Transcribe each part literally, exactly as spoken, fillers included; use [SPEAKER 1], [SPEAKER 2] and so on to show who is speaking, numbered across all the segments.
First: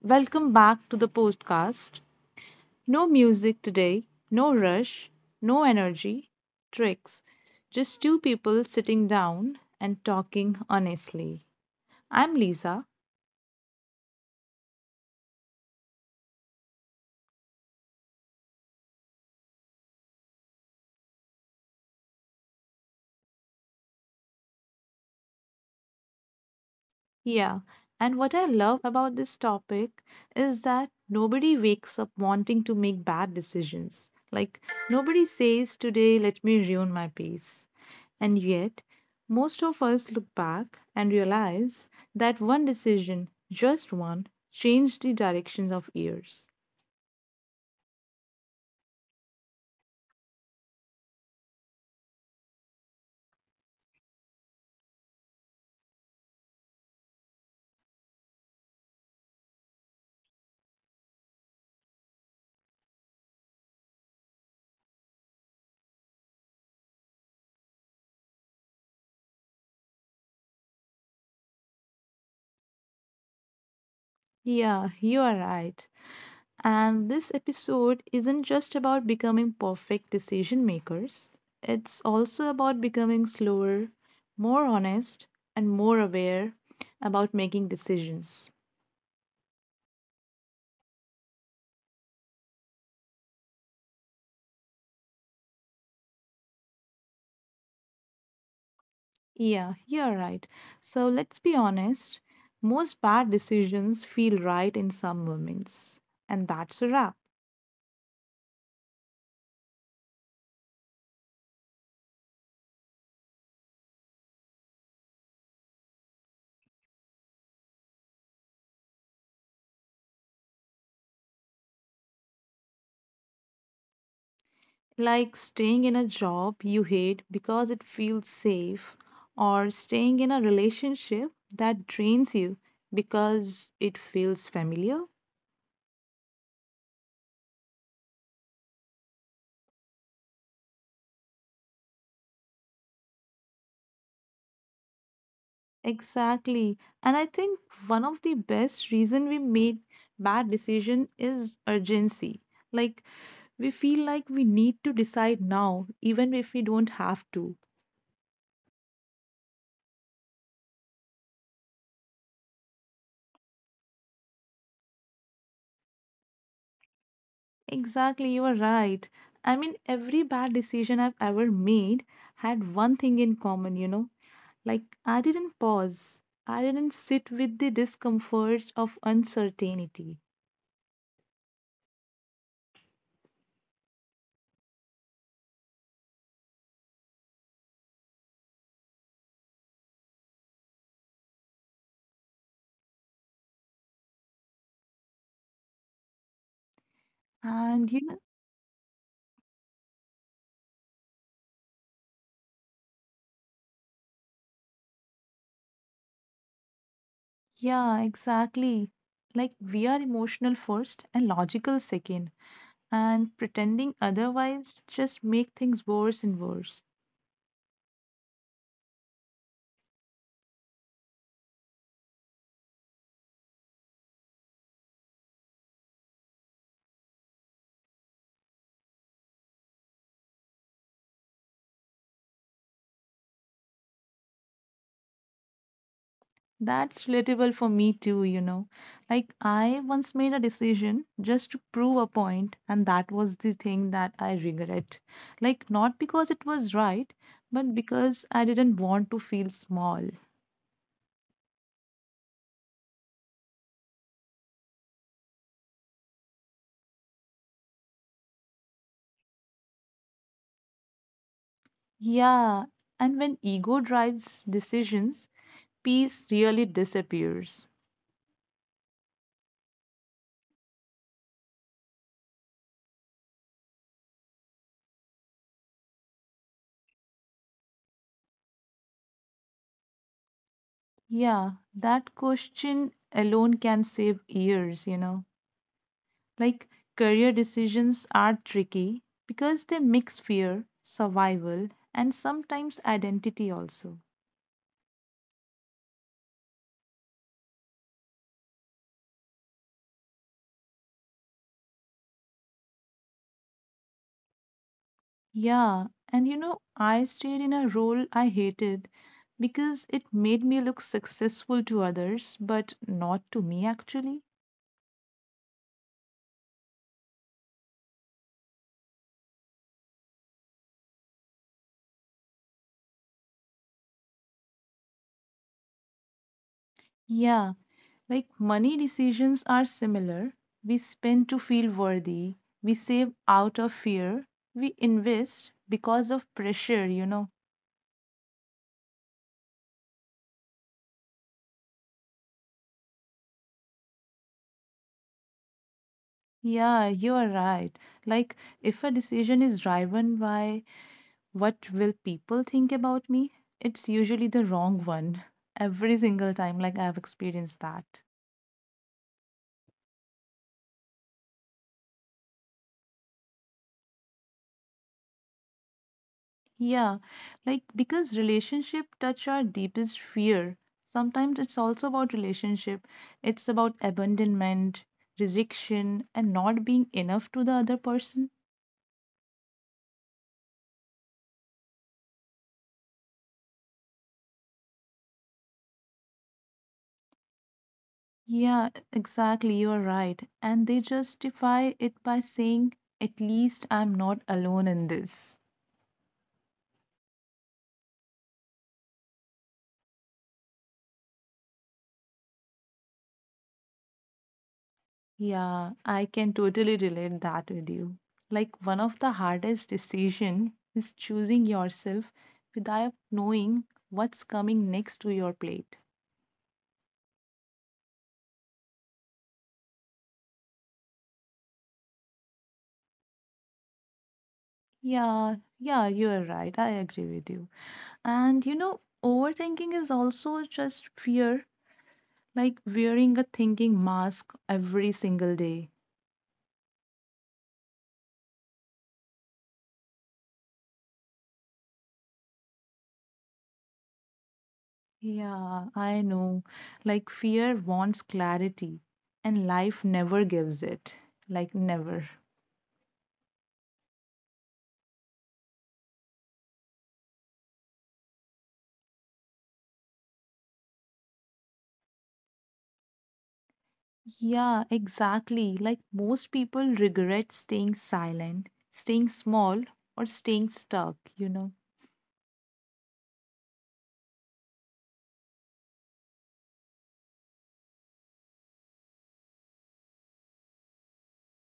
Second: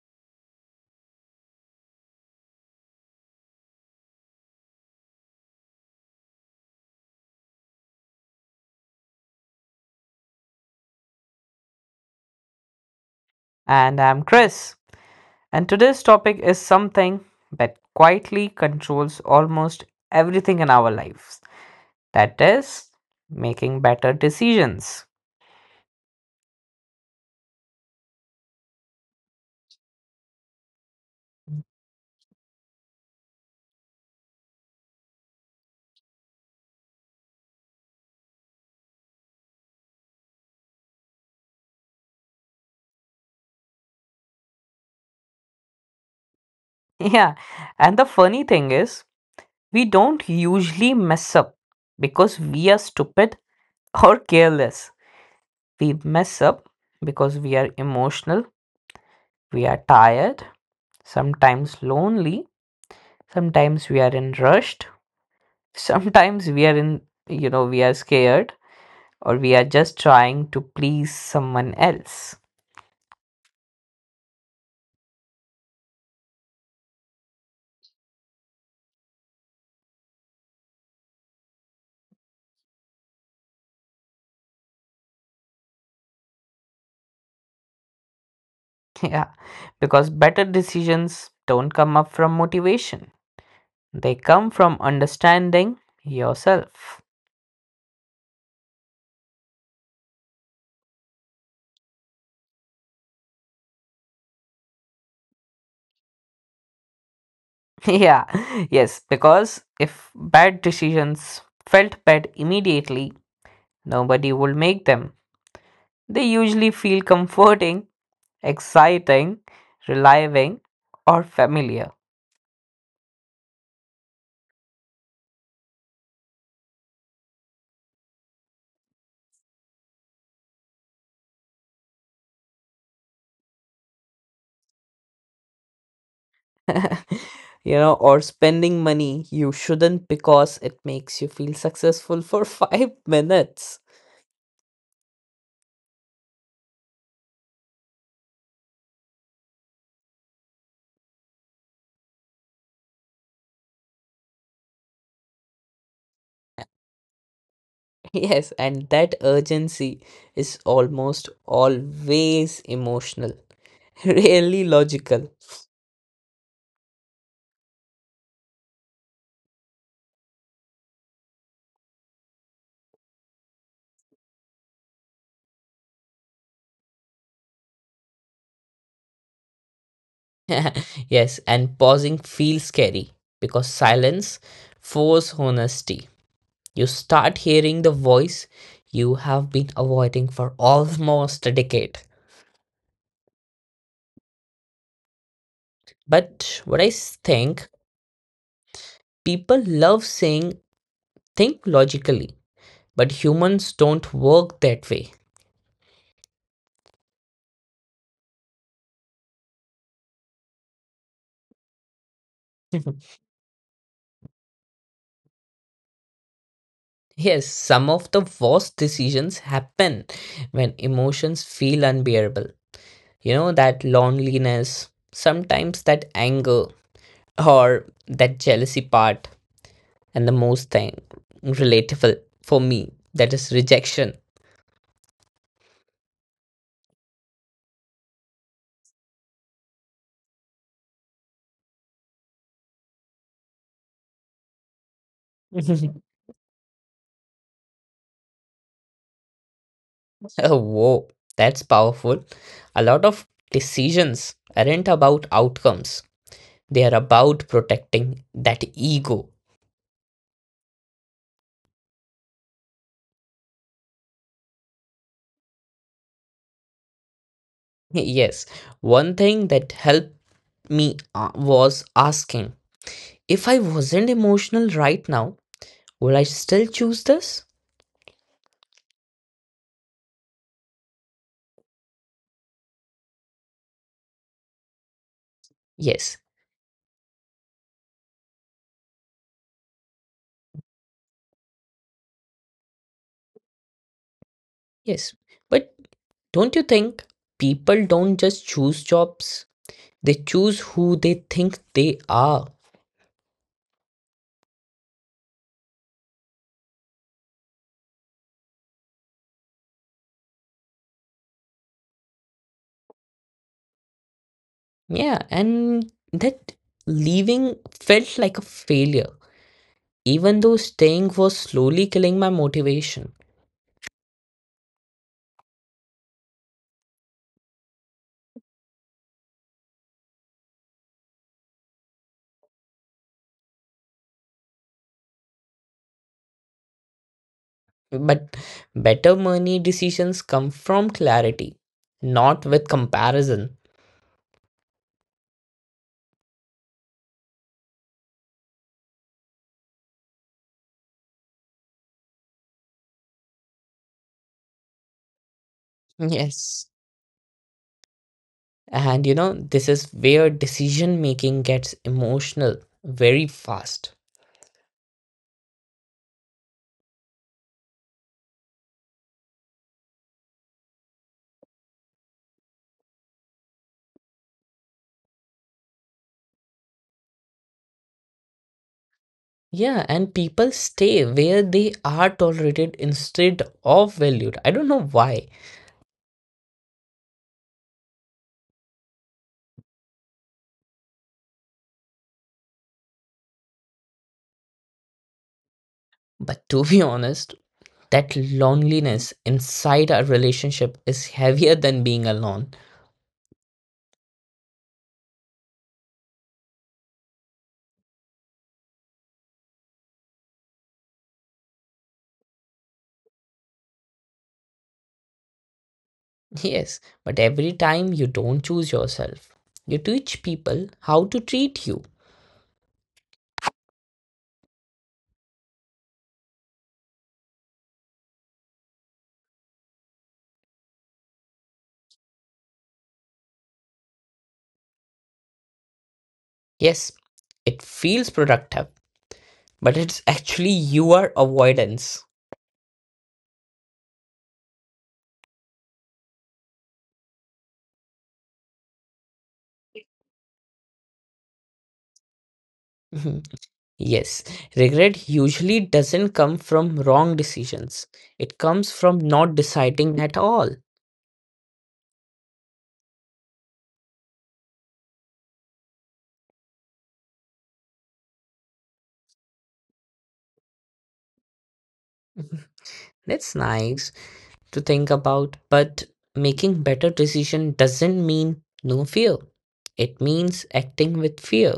[SPEAKER 1] Welcome back to the podcast. No music today, no rush, no energy, tricks. Just two people sitting down and talking honestly. I'm Lisa.
[SPEAKER 2] And I'm Chris. And today's topic is something that quietly controls almost everything in our lives that is, making better decisions.
[SPEAKER 1] Yeah, and what I love about this topic is that nobody wakes up wanting to make bad decisions. Like, nobody says, today, let me ruin my peace. And yet, most of us look back and realize that one decision, just one, changed the directions of years.
[SPEAKER 2] Yeah, and the funny thing is, we don't usually mess up because we are stupid or careless. We mess up because we are emotional, we are tired, sometimes lonely, sometimes we are in rushed, sometimes we are in, you know, we are scared or we are just trying to please someone else.
[SPEAKER 1] Yeah, you are right. And this episode isn't just about becoming perfect decision makers, it's also about becoming slower, more honest, and more aware about making decisions.
[SPEAKER 2] Yeah, because better decisions don't come up from motivation, they come from understanding yourself.
[SPEAKER 1] Yeah, you're right. So let's be honest, most bad decisions feel right in some moments. And that's a wrap.
[SPEAKER 2] Yeah, yes, because if bad decisions felt bad immediately, nobody would make them. They usually feel comforting, exciting, relieving, or familiar.
[SPEAKER 1] Like staying in a job you hate because it feels safe, or staying in a relationship that drains you because it feels familiar.
[SPEAKER 2] you know, or spending money you shouldn't because it makes you feel successful for five minutes.
[SPEAKER 1] Exactly. And I think one of the best reason we made bad decision is urgency. Like, we feel like we need to decide now even if we don't have to.
[SPEAKER 2] Yes, and that urgency is almost always emotional, rarely logical.
[SPEAKER 1] Exactly, you are right. I mean, every bad decision I've ever made had one thing in common, you know Like, I didn't pause. I didn't sit with the discomfort of uncertainty.
[SPEAKER 2] yes, and pausing feels scary because silence forces honesty. You start hearing the voice you have been avoiding for almost a decade. But what I s- think
[SPEAKER 1] And you know,
[SPEAKER 2] people love saying, "Think logically," but humans don't work that way.
[SPEAKER 1] yeah, exactly. Like, we are emotional first and logical second. And pretending otherwise just make things worse and worse.
[SPEAKER 2] Yes, some of the worst decisions happen when emotions feel unbearable. You know, that loneliness, sometimes that anger or that jealousy part, and the most thing relatable for me that is rejection.
[SPEAKER 1] That's relatable for me too, you know. Like, I once made a decision just to prove a point, and that was the thing that I regret. Like,
[SPEAKER 2] oh,
[SPEAKER 1] not because it was right, but because I didn't want to feel small.
[SPEAKER 2] whoa, that's powerful. A lot of decisions aren't about outcomes, they are about protecting that ego.
[SPEAKER 1] Yeah, and when ego drives decisions, peace really disappears.
[SPEAKER 2] Yes, one thing that helped me uh, was asking, if I wasn't emotional right now, would I still choose this?
[SPEAKER 1] Yeah, that question alone can save years, you know.
[SPEAKER 2] Yes,
[SPEAKER 1] Like, career decisions are tricky because they mix fear, survival, and sometimes identity also.
[SPEAKER 2] yes. But don't you think people don't just choose jobs? They choose who they think they are.
[SPEAKER 1] Yeah, and you know, I stayed in a role I hated because it made me look successful to others, but not to me actually.
[SPEAKER 2] Yeah, and that leaving felt like a failure, even though staying was slowly killing my motivation.
[SPEAKER 1] Yeah, like money decisions are similar. We spend to feel worthy, we save out of fear, we invest because of pressure, you know.
[SPEAKER 2] But better money decisions come from clarity, not with comparison.
[SPEAKER 1] Yeah, you are right. Like, if a decision is driven by what will people think about me, it's usually the wrong one every single time.
[SPEAKER 2] Yes.
[SPEAKER 1] Like, I've experienced that.
[SPEAKER 2] And you know, this is where decision making gets emotional very fast.
[SPEAKER 1] Yeah, like because relationship touch our deepest fear. Sometimes it's also about relationship. It's about abandonment, rejection, and not being enough to the other person.
[SPEAKER 2] Yeah, and people stay where they are tolerated instead of valued. I don't know why,
[SPEAKER 1] Yeah, exactly, you're right. And they justify it by saying, at least I'm not alone in this.
[SPEAKER 2] but to be honest, that loneliness inside our relationship is heavier than being alone.
[SPEAKER 1] Yeah, I can totally relate that with you. Like, one of the hardest decision is choosing yourself without knowing what's coming next to your plate.
[SPEAKER 2] Yes, but every time you don't choose yourself, you teach people how to treat you.
[SPEAKER 1] Yeah, yeah, you're right. I agree with you. And you know, overthinking is also just fear, like wearing a thinking mask every single day.
[SPEAKER 2] Yes, it feels productive, but it's actually your avoidance.
[SPEAKER 1] Yeah, I know. Like, fear wants clarity, and life never gives it. Like never.
[SPEAKER 2] Mhm. yes, regret usually doesn't come from wrong decisions, it comes from not deciding at all.
[SPEAKER 1] Yeah, exactly. Like, most people regret staying silent, staying small, or staying stuck, you know.
[SPEAKER 2] That's nice to think about, but making better decision doesn't mean no fear. It means acting with fear.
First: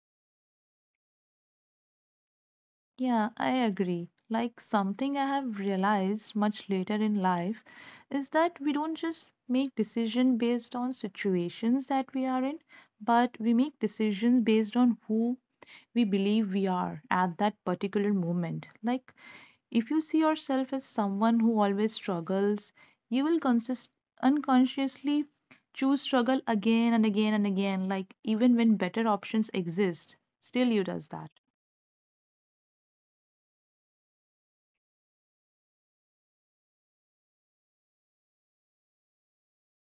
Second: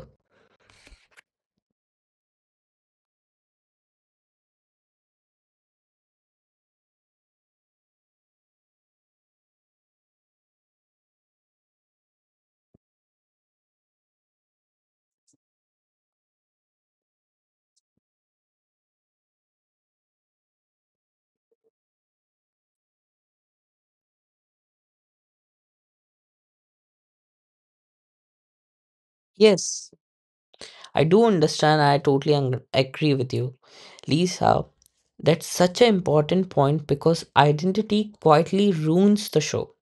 [SPEAKER 1] Yeah, I agree. Like, something I have realized much later in life is that we don't just make decisions based on situations that we are in, but we make decisions based on who we believe we are at that particular moment. Like, if you see yourself as someone who always struggles, you will consist- unconsciously choose struggle again and again and again, like even when better options
[SPEAKER 2] Yes,
[SPEAKER 1] exist, still you
[SPEAKER 2] I
[SPEAKER 1] does
[SPEAKER 2] do
[SPEAKER 1] that.
[SPEAKER 2] understand. I totally ang- agree with you, Lisa. That's such an important point because identity quietly ruins the show.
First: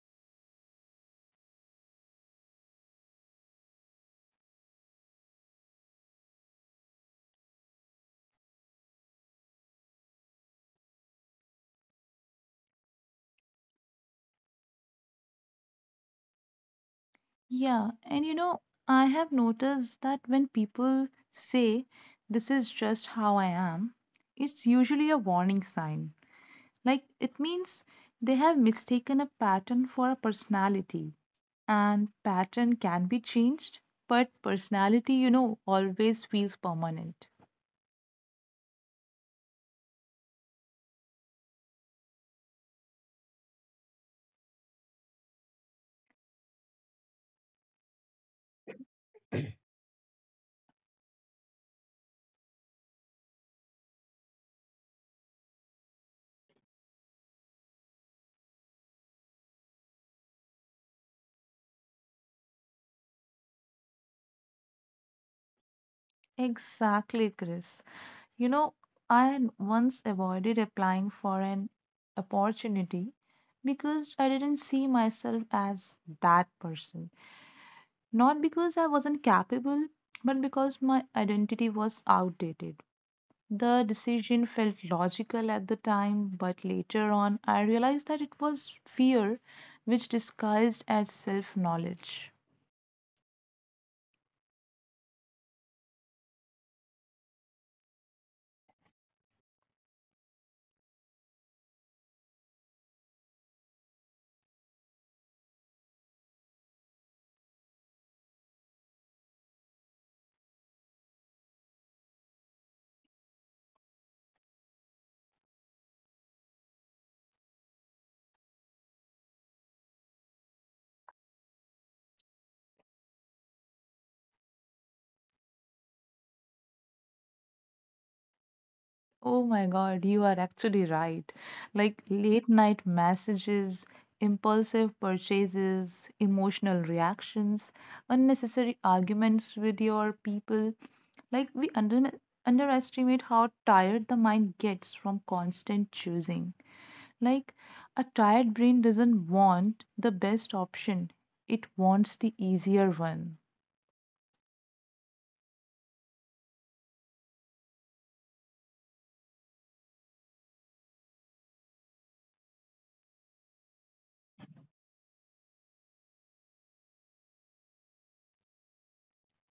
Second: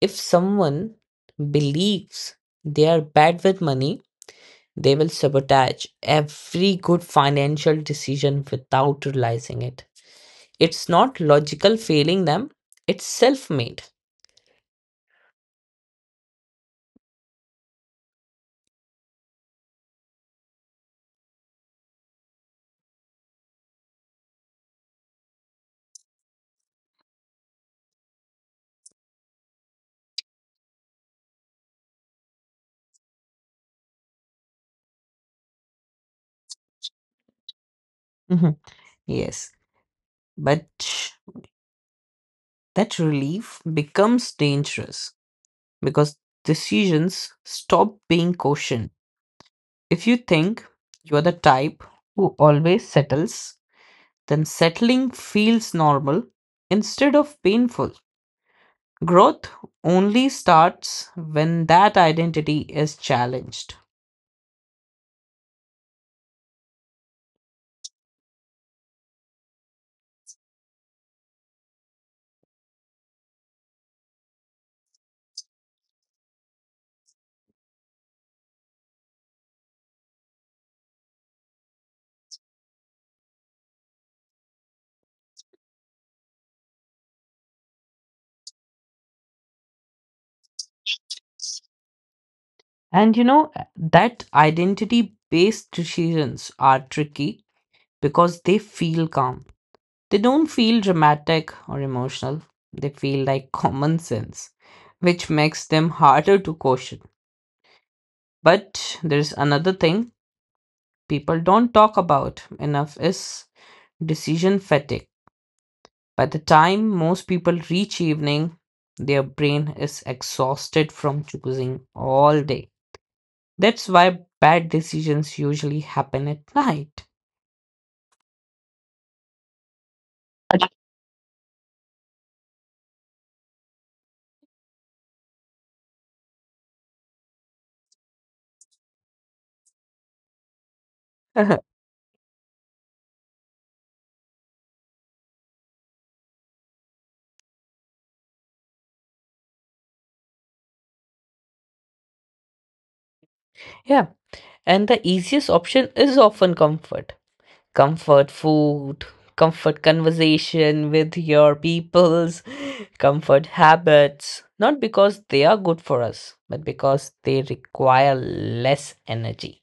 [SPEAKER 2] If someone believes they are bad with money, they will sabotage every good financial decision without realizing it. It's not logical failing them, it's self made.
[SPEAKER 1] Yeah, and you know, I have noticed that when people say this is just how I am, it's usually a warning sign. Like, it means they have mistaken a pattern for a personality and pattern can be changed, but personality, you know, always feels permanent.
[SPEAKER 2] Mhm. Yes, but that relief becomes dangerous because decisions stop being cautioned. If you think you are the type who always settles, then settling feels normal instead of painful. Growth only starts when that identity is challenged.
[SPEAKER 1] Exactly, Chris. You know, I once avoided applying for an opportunity because I didn't see myself as that person. Not because I wasn't capable, but because my identity was outdated. The decision felt logical at the time, but later on I realized that it was fear which disguised as self knowledge.
[SPEAKER 2] And you know, that identity based decisions are tricky because they feel calm. They don't feel dramatic or emotional, they feel like common sense, which makes them harder to caution. But there's another thing people don't talk about enough is decision fatigue. By the time most people reach evening, their brain is exhausted from choosing all day. That's why bad decisions usually happen at night.
[SPEAKER 1] Oh my god, you are actually right. Like, late night messages, impulsive purchases, emotional reactions, unnecessary arguments with your people. Like, we under- underestimate how tired the mind gets from constant choosing. Like, a tired brain doesn't want the best option, it wants the easier one.
[SPEAKER 2] yeah, and the easiest option is often comfort. Comfort food, comfort conversation with your peoples, comfort habits, not because they are good for us, but because they require less energy.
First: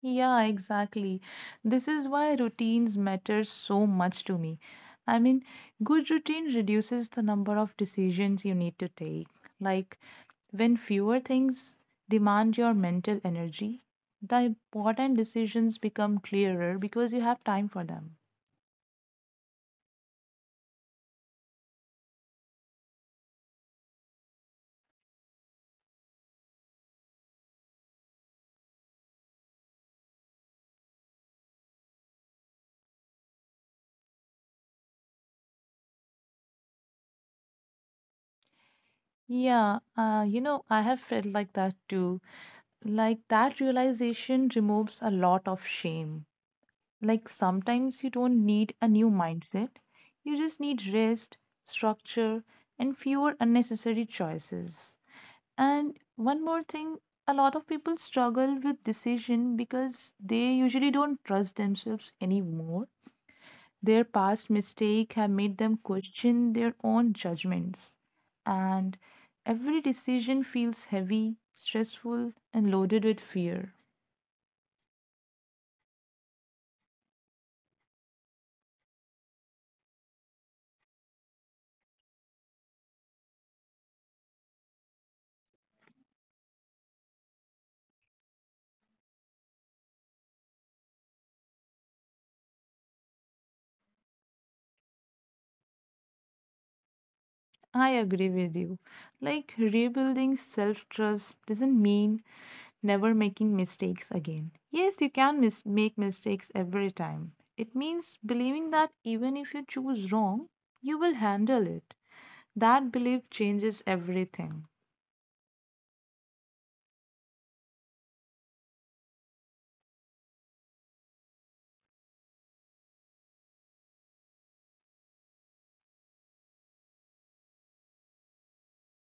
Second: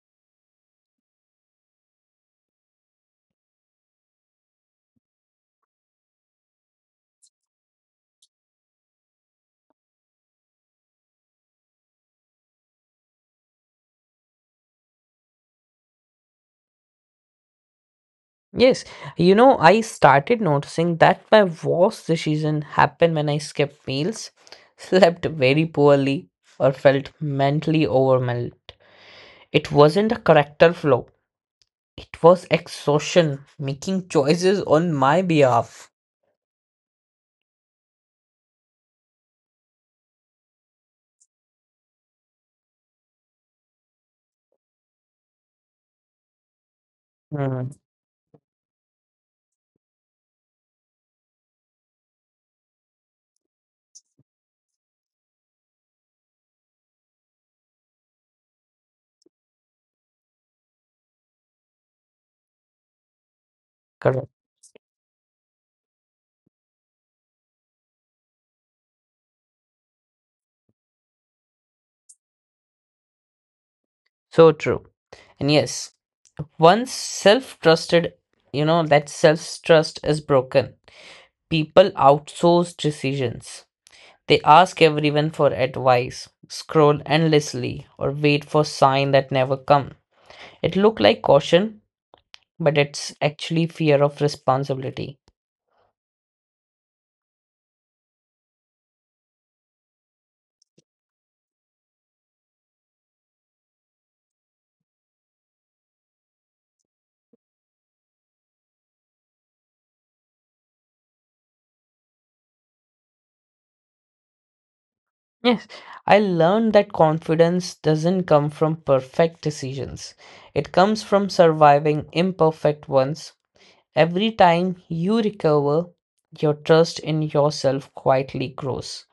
[SPEAKER 1] Yeah, exactly. This is why routines matter so much to me. I mean, good routine reduces the number of decisions you need to take. Like, when fewer things demand your mental energy, the important decisions become clearer because you have time for them.
[SPEAKER 2] Yes, you know, I started noticing that my worst decision happened when I skipped meals, slept very poorly, or felt mentally overwhelmed. It wasn't a character flaw, it was exhaustion making choices on my behalf.
[SPEAKER 1] Yeah, uh, you know, I have felt like that too. Like, that realization removes a lot of shame. Like,
[SPEAKER 2] Hmm,
[SPEAKER 1] sometimes you don't need a new mindset, you just need rest, structure, and fewer unnecessary choices. And one more thing, a lot of people struggle with decision because they usually don't trust themselves anymore. Their
[SPEAKER 2] correct.
[SPEAKER 1] past mistakes have made them question their own judgments. And every decision feels heavy, stressful, and loaded with fear.
[SPEAKER 2] So true. And yes, once self trusted, you know, that self trust is broken. People outsource decisions. They ask everyone for advice, scroll endlessly, or wait for sign that never come. It look like caution, but it's actually fear of responsibility.
[SPEAKER 1] I agree with you. Like, rebuilding self trust doesn't mean never making mistakes again. Yes, you can mis- make mistakes every time. It means believing that even if you choose wrong, you will handle it. That belief changes everything.
[SPEAKER 2] Yes, I learned that confidence doesn't come from perfect decisions. It comes from surviving imperfect ones. Every time you recover, your trust in yourself quietly grows.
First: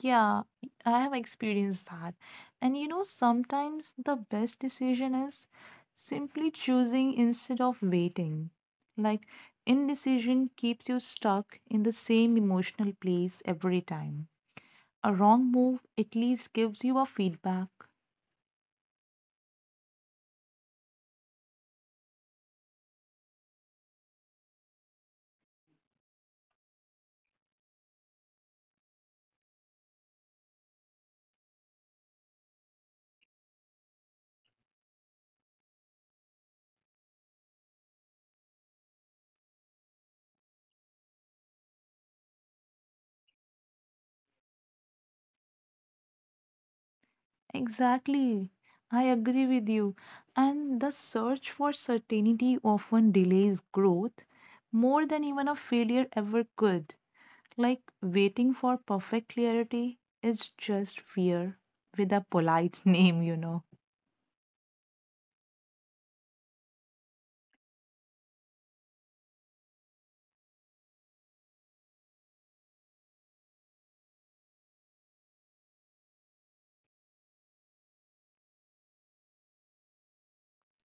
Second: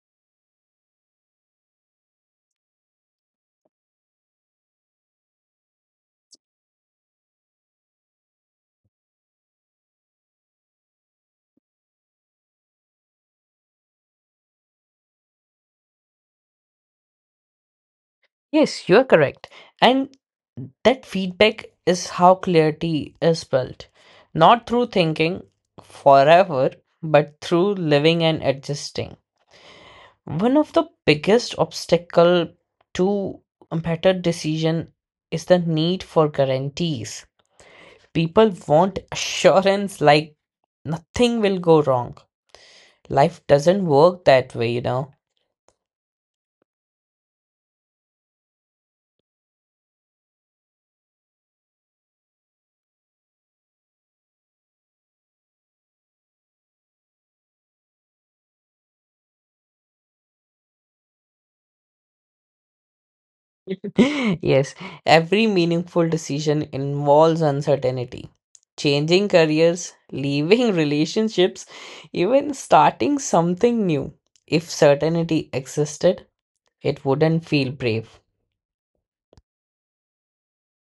[SPEAKER 1] Yeah, I have experienced that. And you know, sometimes the best decision is simply choosing instead of waiting. Like, indecision keeps you stuck in the same emotional place every time. A wrong move at least gives you a feedback.
[SPEAKER 2] Yes, you're correct. And that feedback is how clarity is built. Not through thinking forever, but through living and adjusting. One of the biggest obstacle to a better decision is the need for guarantees. People want assurance like nothing will go wrong. Life doesn't work that way, you know.
[SPEAKER 1] Exactly. I agree with you. And the search for certainty often delays growth more than even a failure ever could. Like, waiting for perfect clarity is just fear with a polite name, you know.
[SPEAKER 2] Yes, every meaningful decision involves uncertainty. Changing careers, leaving relationships, even starting something new. If certainty existed, it wouldn't feel brave.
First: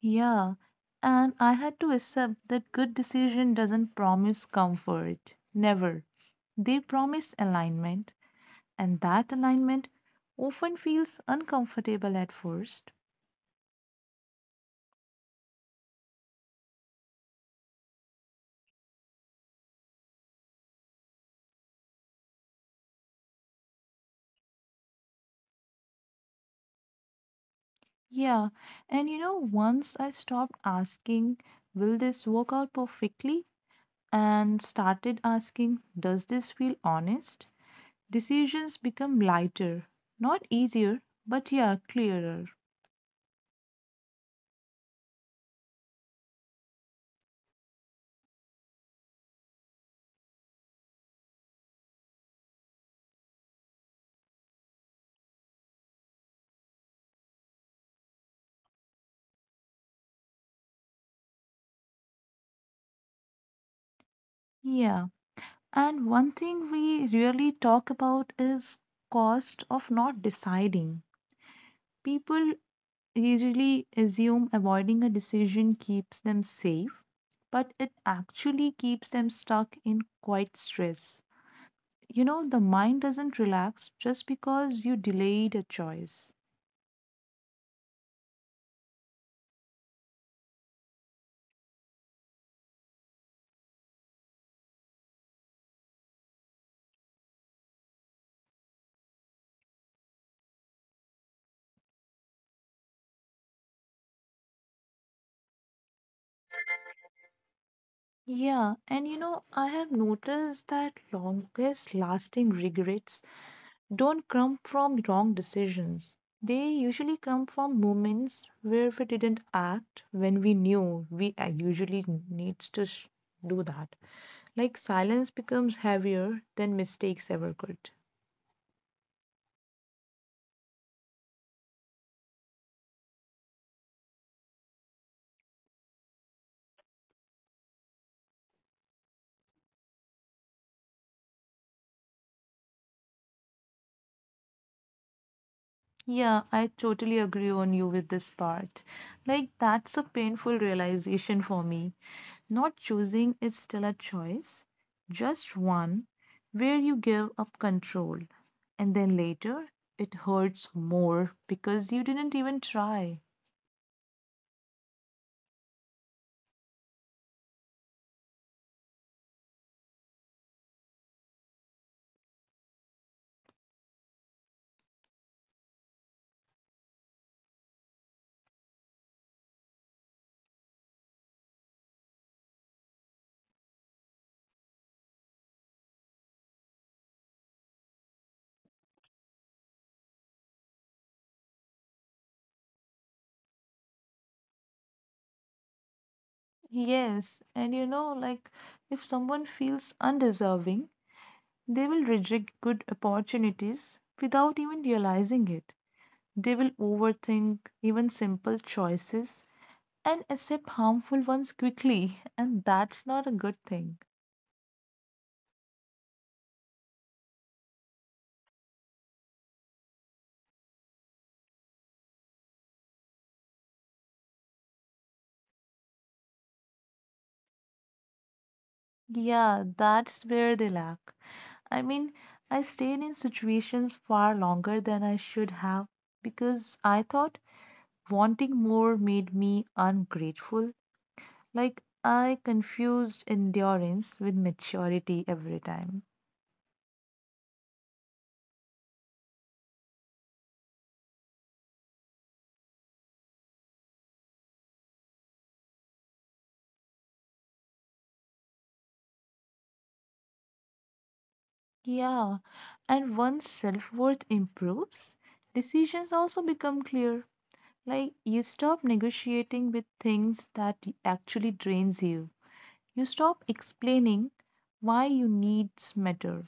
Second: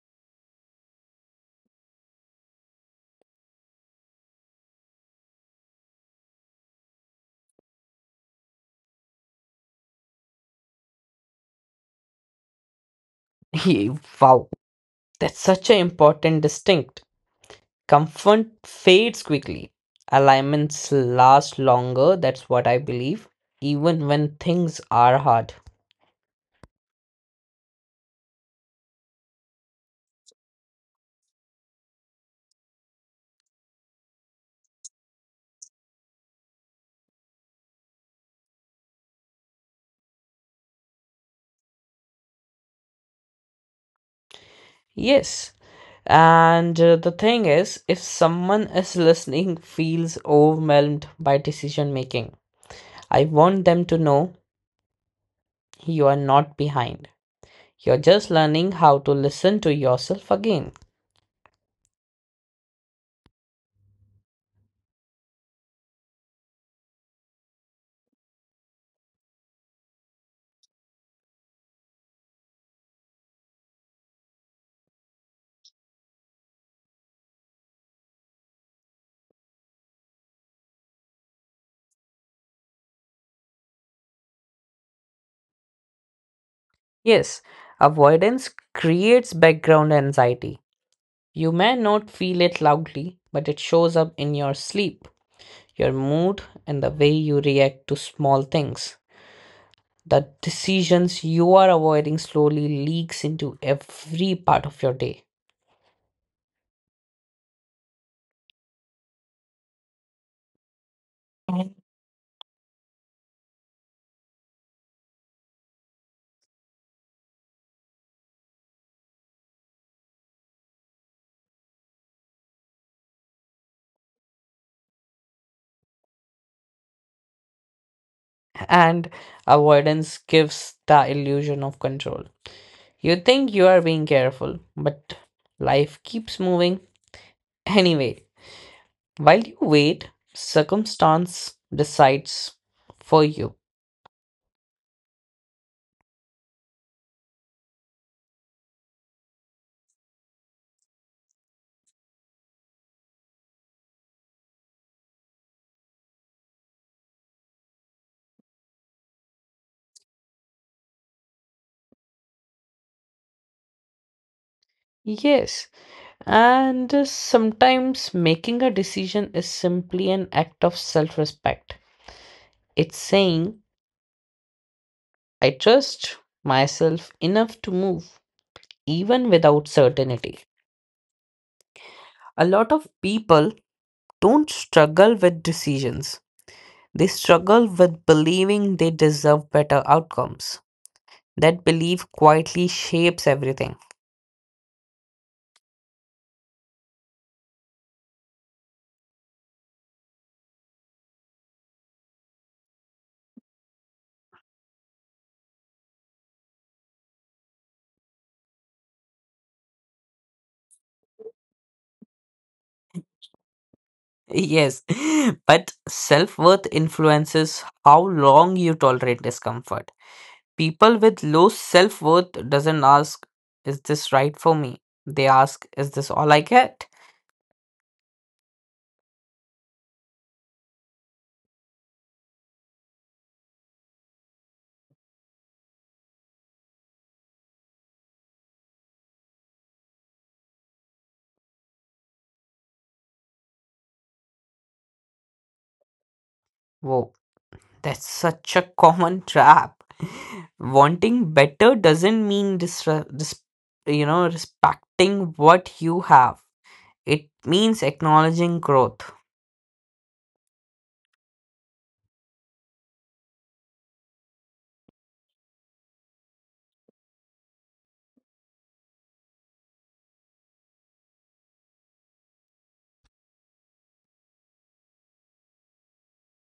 [SPEAKER 1] Yeah, and I had to accept that good decision doesn't promise comfort. Never. They promise alignment, and that alignment often feels uncomfortable at first.
[SPEAKER 2] Wow, that's such an important distinct. Comfort fades quickly. Alignments last longer, that's what I believe, even when things are hard.
[SPEAKER 1] Yeah, and you know, once I stopped asking, will this work out perfectly? And started asking, does this feel honest? Decisions become lighter. Not easier, but yeah, clearer.
[SPEAKER 2] Yes. And uh, the thing is, if someone is listening feels overwhelmed by decision making, I want them to know you are not behind. You're just learning how to listen to yourself again.
[SPEAKER 1] Yeah. And one thing we really talk about is cost of not deciding. People usually assume avoiding a decision keeps them safe, but it actually keeps them stuck in quite stress. You know, the mind doesn't relax just because you delayed a choice.
[SPEAKER 2] Yes, avoidance creates background anxiety. You may not feel it loudly, but it shows up in your sleep, your mood, and the way you react to small things. The decisions you are avoiding slowly leaks into every part of your day.
[SPEAKER 1] Yeah, and you know, I have noticed that longest lasting regrets don't come from wrong decisions. They usually come from moments where we didn't act when we knew we a- usually needs to sh- do that. Like, silence becomes heavier than mistakes ever could.
[SPEAKER 2] and avoidance gives the illusion of control. You think you are being careful, but life keeps moving anyway. While you wait, circumstance decides for you.
[SPEAKER 1] Yeah, I totally agree on you with this part. Like, that's a painful realization for me. Not choosing is still a choice, just one where you give up control, and then later it hurts more because you didn't even try.
[SPEAKER 2] Yes, and uh, sometimes making a decision is simply an act of self respect. It's saying, I trust myself enough to move, even without certainty. A lot of people don't struggle with decisions. They struggle with believing they deserve better outcomes. That belief quietly shapes everything.
[SPEAKER 1] Yes, and you know, like if someone feels undeserving, they will reject good opportunities without even realizing it. They will overthink even simple choices and accept harmful ones quickly, and that's not a good thing.
[SPEAKER 2] Yes, but self worth influences how long you tolerate discomfort. People with low self worth doesn't ask, "Is this right for me?" They ask, "Is this all I get?"
[SPEAKER 1] Yeah, that's where they lack. I mean, I stayed in situations far longer than I should have because I thought wanting more made me ungrateful. Like, I confused endurance with maturity every time.
[SPEAKER 2] Whoa, that's such a common trap. Wanting better doesn't mean dis- dis- you know respecting what you have. It means acknowledging growth.
[SPEAKER 1] Yeah, and once self worth improves, decisions also become clear. Like, you stop negotiating with things that y- actually drains you. You stop explaining why you needs matter.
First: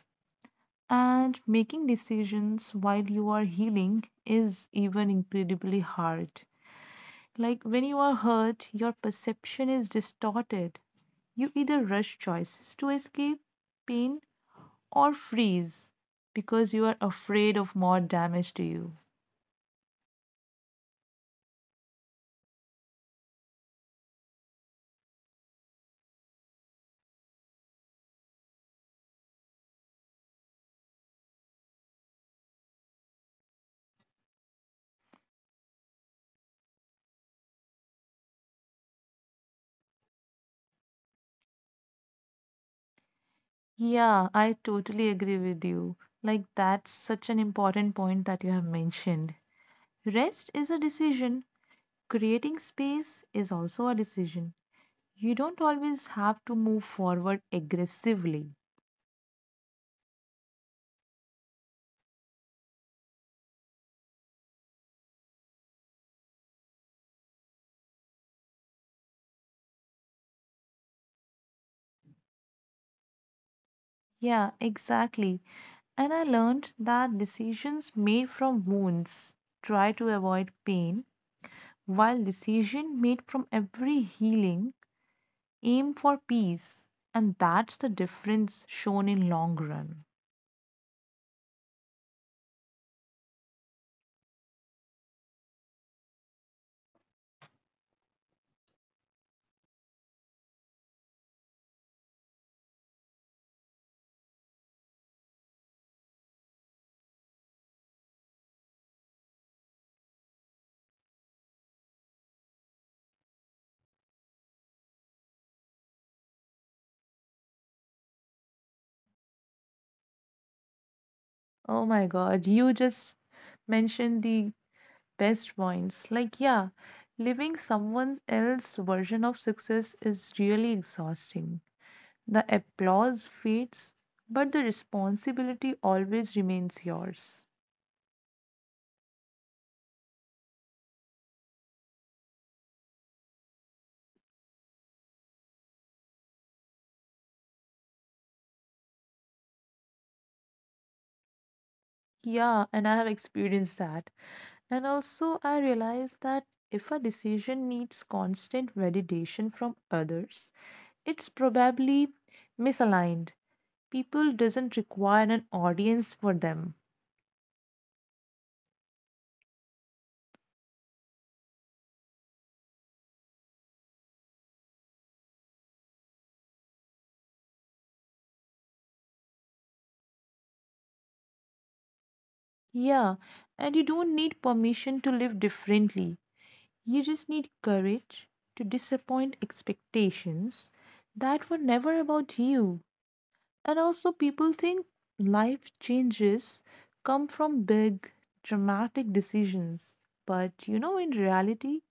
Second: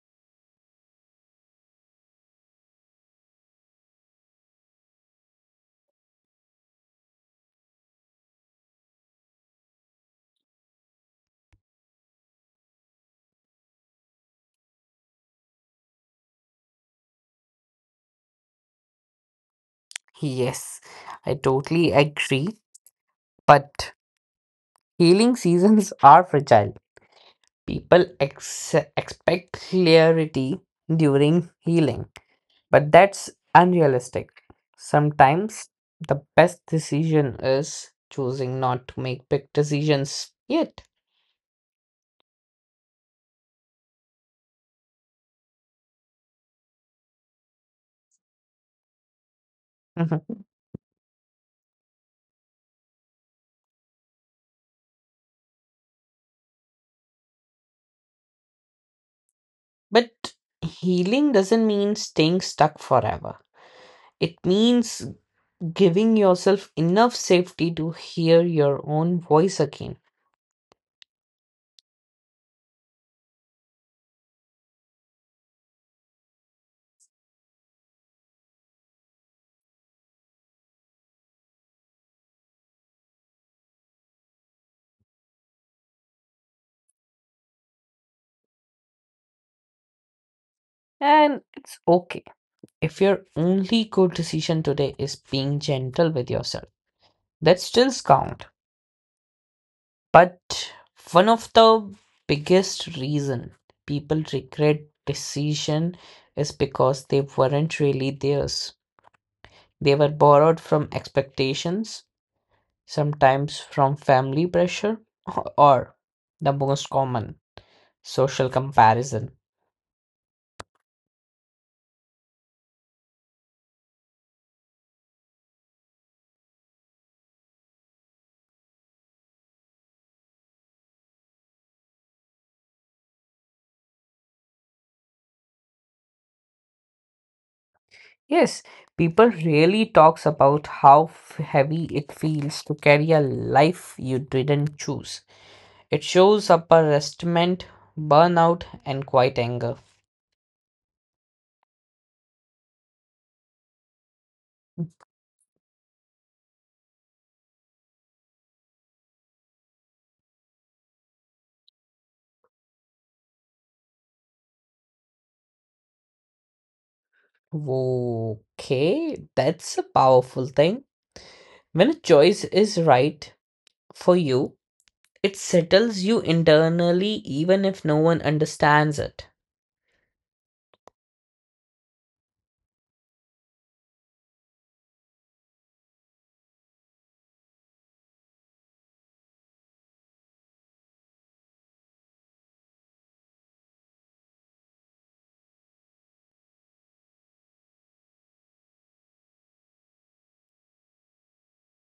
[SPEAKER 1] And making decisions while you are healing is even incredibly hard. Like, when you are hurt, your perception is distorted. You either rush choices to escape pain or freeze because you are afraid of more damage to you.
[SPEAKER 2] Yes, I totally agree. But healing seasons are fragile. People ex- expect clarity during healing, but that's unrealistic. Sometimes the best decision is choosing not to make big decisions yet.
[SPEAKER 1] Yeah, I totally agree with you. Like, that's such an important point that you have mentioned. Rest is a decision, creating space is also a decision. You don't always have to move forward aggressively.
[SPEAKER 2] But healing doesn't mean staying stuck forever. It means giving yourself enough safety to hear your own voice again.
[SPEAKER 1] Yeah, exactly. And I learned that decisions made from wounds try to avoid pain, while decisions made from every healing aim for peace. And that's the difference shown in long run.
[SPEAKER 2] And it's okay if your only good decision today is being gentle with yourself. That still counts. But one of the biggest reason people regret decision is because they weren't really theirs. They were borrowed from expectations, sometimes from family pressure, or the most common social comparison.
[SPEAKER 1] Oh my god, you just mentioned the best points. Like yeah, living someone else's version of success is really exhausting. The applause fades, but the responsibility always remains yours.
[SPEAKER 2] Yes, people really talks about how f- heavy it feels to carry a life you didn't choose. It shows up a resentment, burnout, and quite anger.
[SPEAKER 1] Yeah, and I have experienced that. And also, I realized that if a decision needs constant validation from others, it's probably misaligned. People doesn't require an audience for them.
[SPEAKER 2] Okay, that's a powerful thing. When a choice is right for you, it settles you internally even if no one understands it.
[SPEAKER 1] Yeah, and you don't need permission to live differently. You just need courage to disappoint expectations that were never about you. And also, people think life changes come from big, dramatic decisions. But you know, in reality,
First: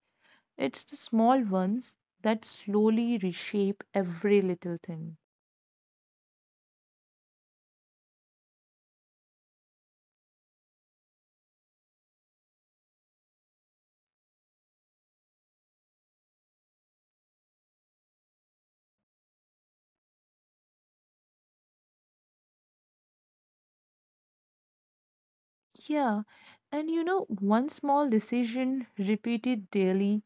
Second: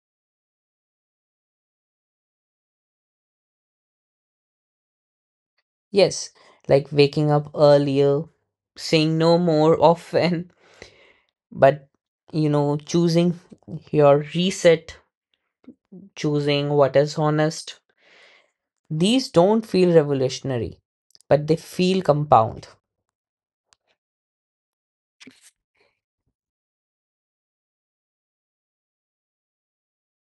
[SPEAKER 1] it's the small ones that slowly reshape every little thing.
[SPEAKER 2] Yes, like waking up earlier, saying no more often, but you know, choosing your reset, choosing what is honest. These don't feel revolutionary, but they feel compound.
[SPEAKER 1] Yeah, and you know, one small decision repeated daily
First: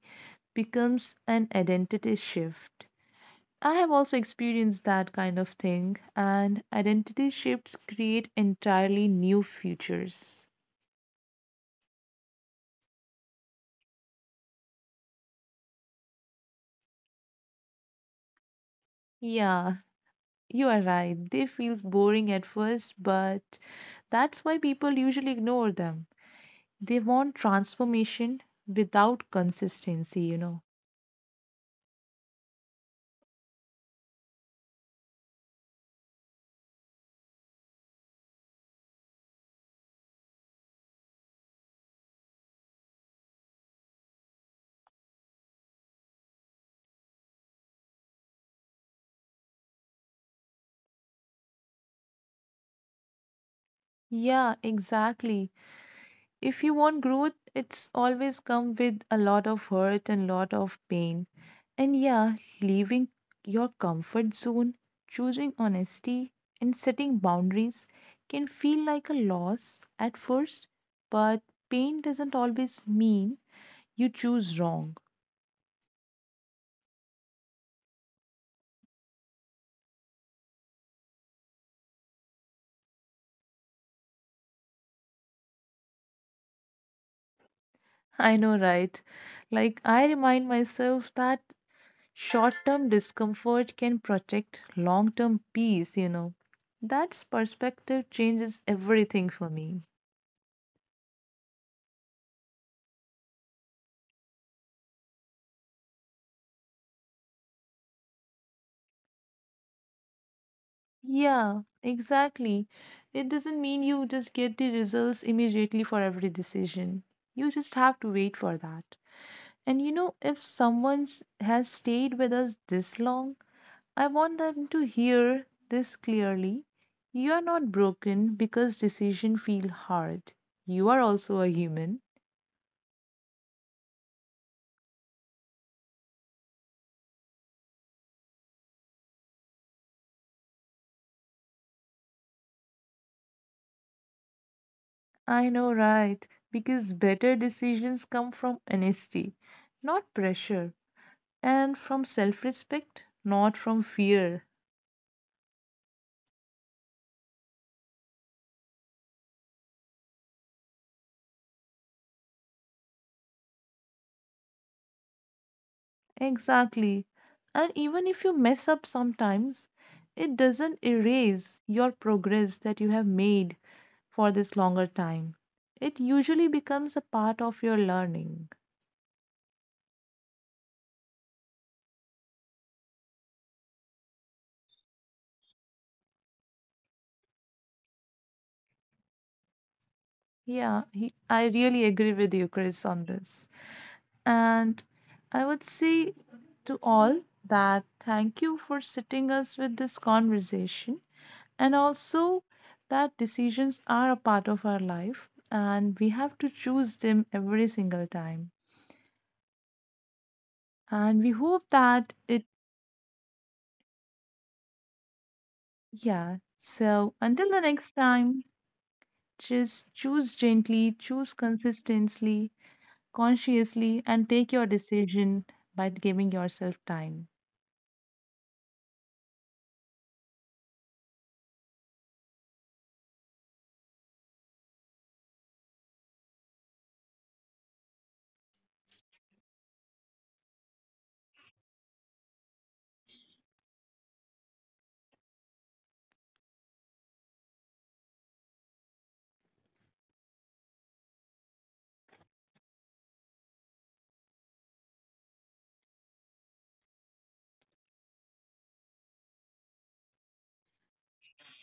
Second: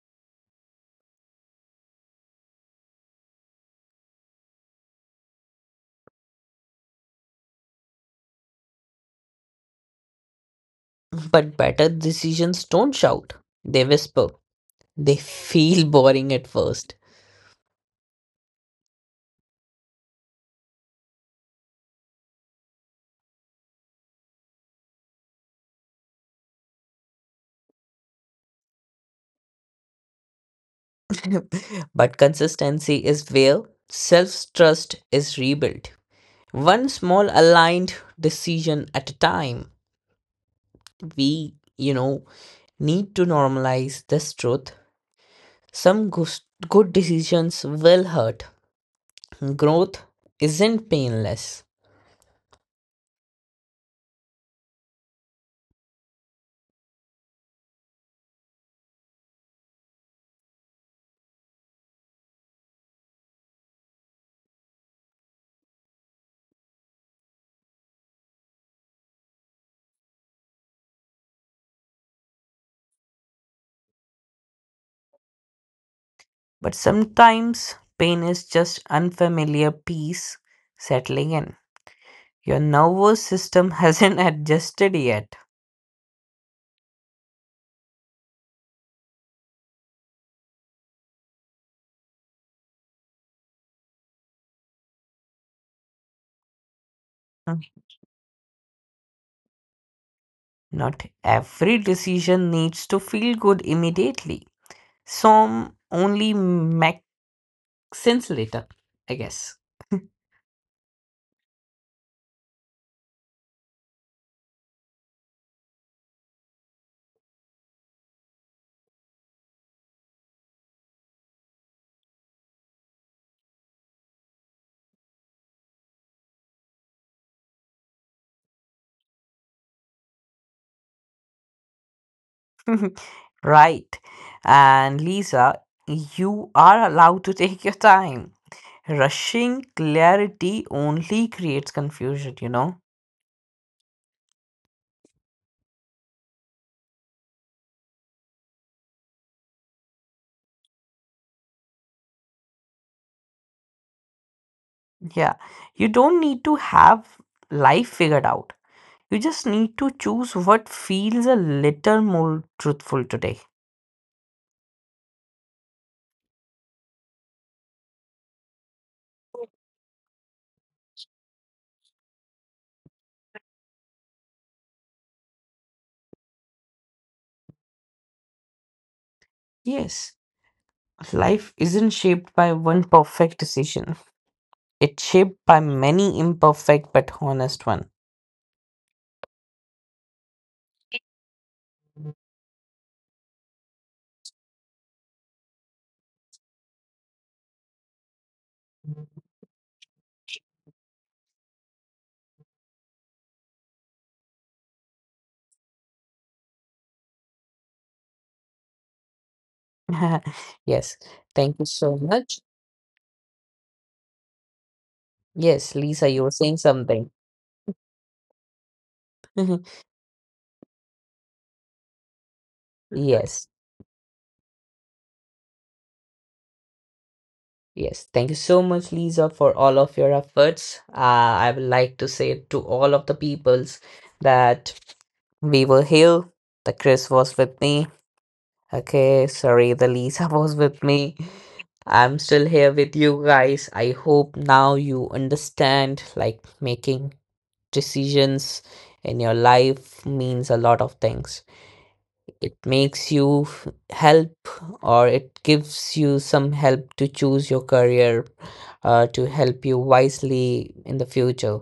[SPEAKER 1] becomes an identity shift. I have also experienced that kind of thing, and identity shifts create entirely new futures.
[SPEAKER 2] But better decisions don't shout, they whisper. They feel boring at first,
[SPEAKER 1] Yeah. You are right. They feels boring at first, but that's why people usually ignore them. They want transformation without consistency, you know.
[SPEAKER 2] but consistency is where self trust is rebuilt. One small aligned decision at a time. We, you know, need to normalize this truth. Some goos- good decisions will hurt. Growth isn't painless,
[SPEAKER 1] Yeah, exactly. If you want growth, it's always come with a lot of hurt and lot of pain. And yeah, leaving your comfort zone, choosing honesty, and setting boundaries can feel like a loss at first, but pain doesn't always mean you choose wrong.
[SPEAKER 2] but sometimes pain is just unfamiliar peace settling in. Your nervous system hasn't adjusted yet.
[SPEAKER 1] I know, right? Like, I remind myself that short term discomfort can protect long term peace, you know. That
[SPEAKER 2] Mm.
[SPEAKER 1] perspective changes everything for me.
[SPEAKER 2] Not every decision needs to feel good immediately. Some only make sense later, I guess.
[SPEAKER 1] Yeah, exactly. It doesn't mean you just get the results immediately for every decision. You just have to wait for that. And you know, if someone s- has stayed with us this long, I want them to hear this clearly. You are not broken because decisions feel hard. You are also a human.
[SPEAKER 2] right. And Lisa, you are allowed to take your time. Rushing clarity only creates confusion, you know.
[SPEAKER 1] I know, right? Because better decisions come from honesty, not pressure, and from self respect, not from fear.
[SPEAKER 2] Yeah, you don't need to have life figured out. You just need to choose what feels a little more truthful today.
[SPEAKER 1] Exactly. And even if you mess up sometimes, it doesn't erase your progress that you have made for this longer time. It usually becomes a part of your learning.
[SPEAKER 2] Yes, life isn't shaped by one perfect decision. It's shaped by many imperfect but honest one.
[SPEAKER 1] Yeah, he, I really agree with you, Chris, on this. And I would say to all that thank you for sitting us with this conversation and also that decisions are a part of our life and we have to choose them every single time.
[SPEAKER 2] Yes,
[SPEAKER 1] And we
[SPEAKER 2] thank you
[SPEAKER 1] hope
[SPEAKER 2] so
[SPEAKER 1] that
[SPEAKER 2] much.
[SPEAKER 1] it,
[SPEAKER 2] Yes, Lisa, you were
[SPEAKER 1] yeah.
[SPEAKER 2] saying something.
[SPEAKER 1] So until the next time, just choose gently, choose consistently,
[SPEAKER 2] Yes,
[SPEAKER 1] consciously, and take your decision by giving yourself time.
[SPEAKER 2] yes. Thank you so much, Lisa, for all of your efforts. Uh, I would like to say to all of the peoples that we were here. The Chris was with me. Okay, sorry, the Lisa was with me. I'm still here with you guys. I hope now you understand like making decisions in your life means a lot of things. It makes you help or it gives you some help to choose your career, uh, to help you wisely in the future.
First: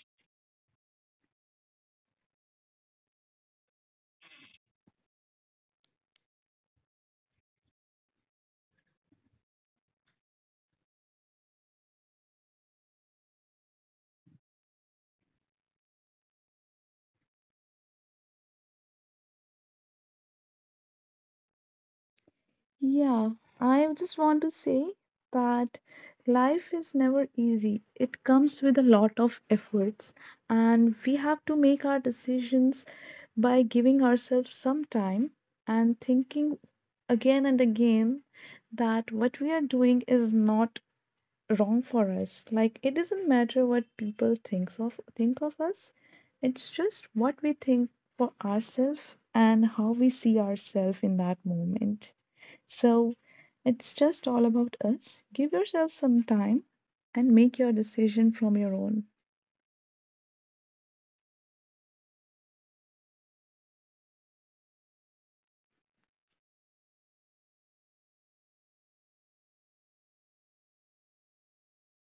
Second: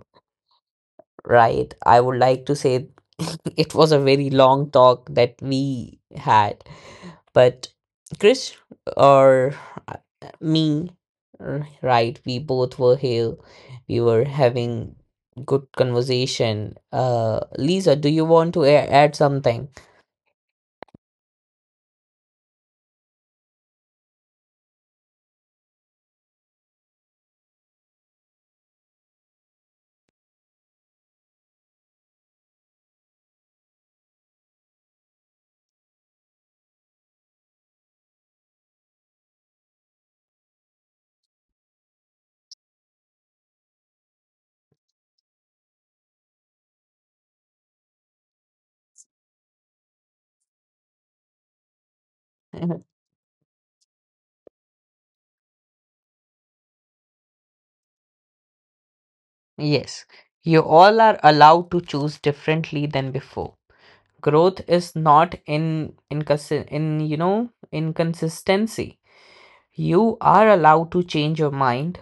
[SPEAKER 2] right? I would like to say it was a very long talk that we had, but Chris or uh, me, r- right? We both were here. We were having good conversation. Uh, Lisa, do you want to a- add something?
[SPEAKER 1] Yeah, I just want to say that life is never easy. It comes with a lot of efforts, and we have to make our decisions by giving ourselves some time and thinking again and again that what we are doing is not wrong for us. Like, it doesn't matter what people thinks of think of us. It's just what we think for ourselves and how we see ourselves in that moment.
[SPEAKER 2] Mhm.
[SPEAKER 1] So it's just all about us. Give yourself some time and make your decision from your own.
[SPEAKER 2] Yes, you all are allowed to choose differently than before. Growth is not in in in you know inconsistency. You are allowed to change your mind.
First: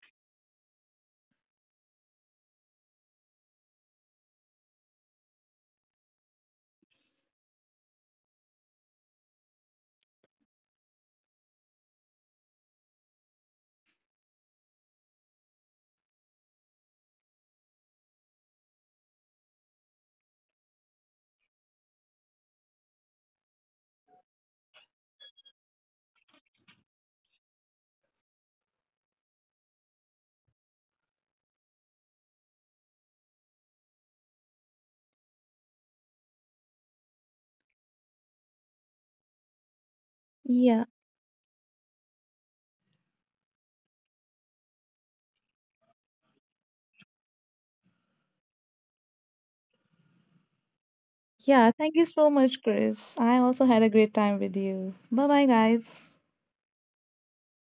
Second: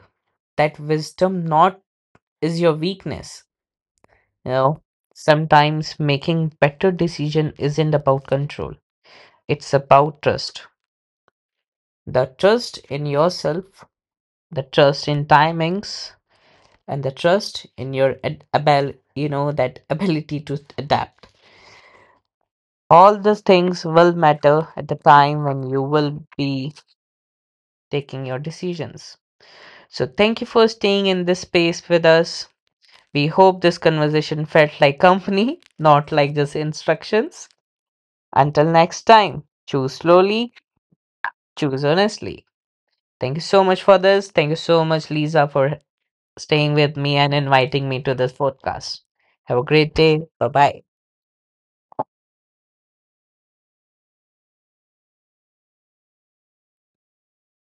[SPEAKER 2] That wisdom not is your weakness. You know, Sometimes making better decision isn't about control. It's about trust. The trust in yourself, the trust in timings, and the trust in your ad- abel, you know, that ability to adapt. All these things will matter at the time when you will be taking your decisions. So thank you for staying in this space with us. We hope this conversation felt like company, not like just instructions. Until next time, choose slowly,
[SPEAKER 1] Yeah.
[SPEAKER 2] choose honestly. Thank you so much for this. Thank you so much, Lisa, for staying with me and inviting me to this podcast. Have a great day. Bye bye.
[SPEAKER 1] Yeah. Thank you so much, Chris. I also had a great time with you. Bye bye, guys.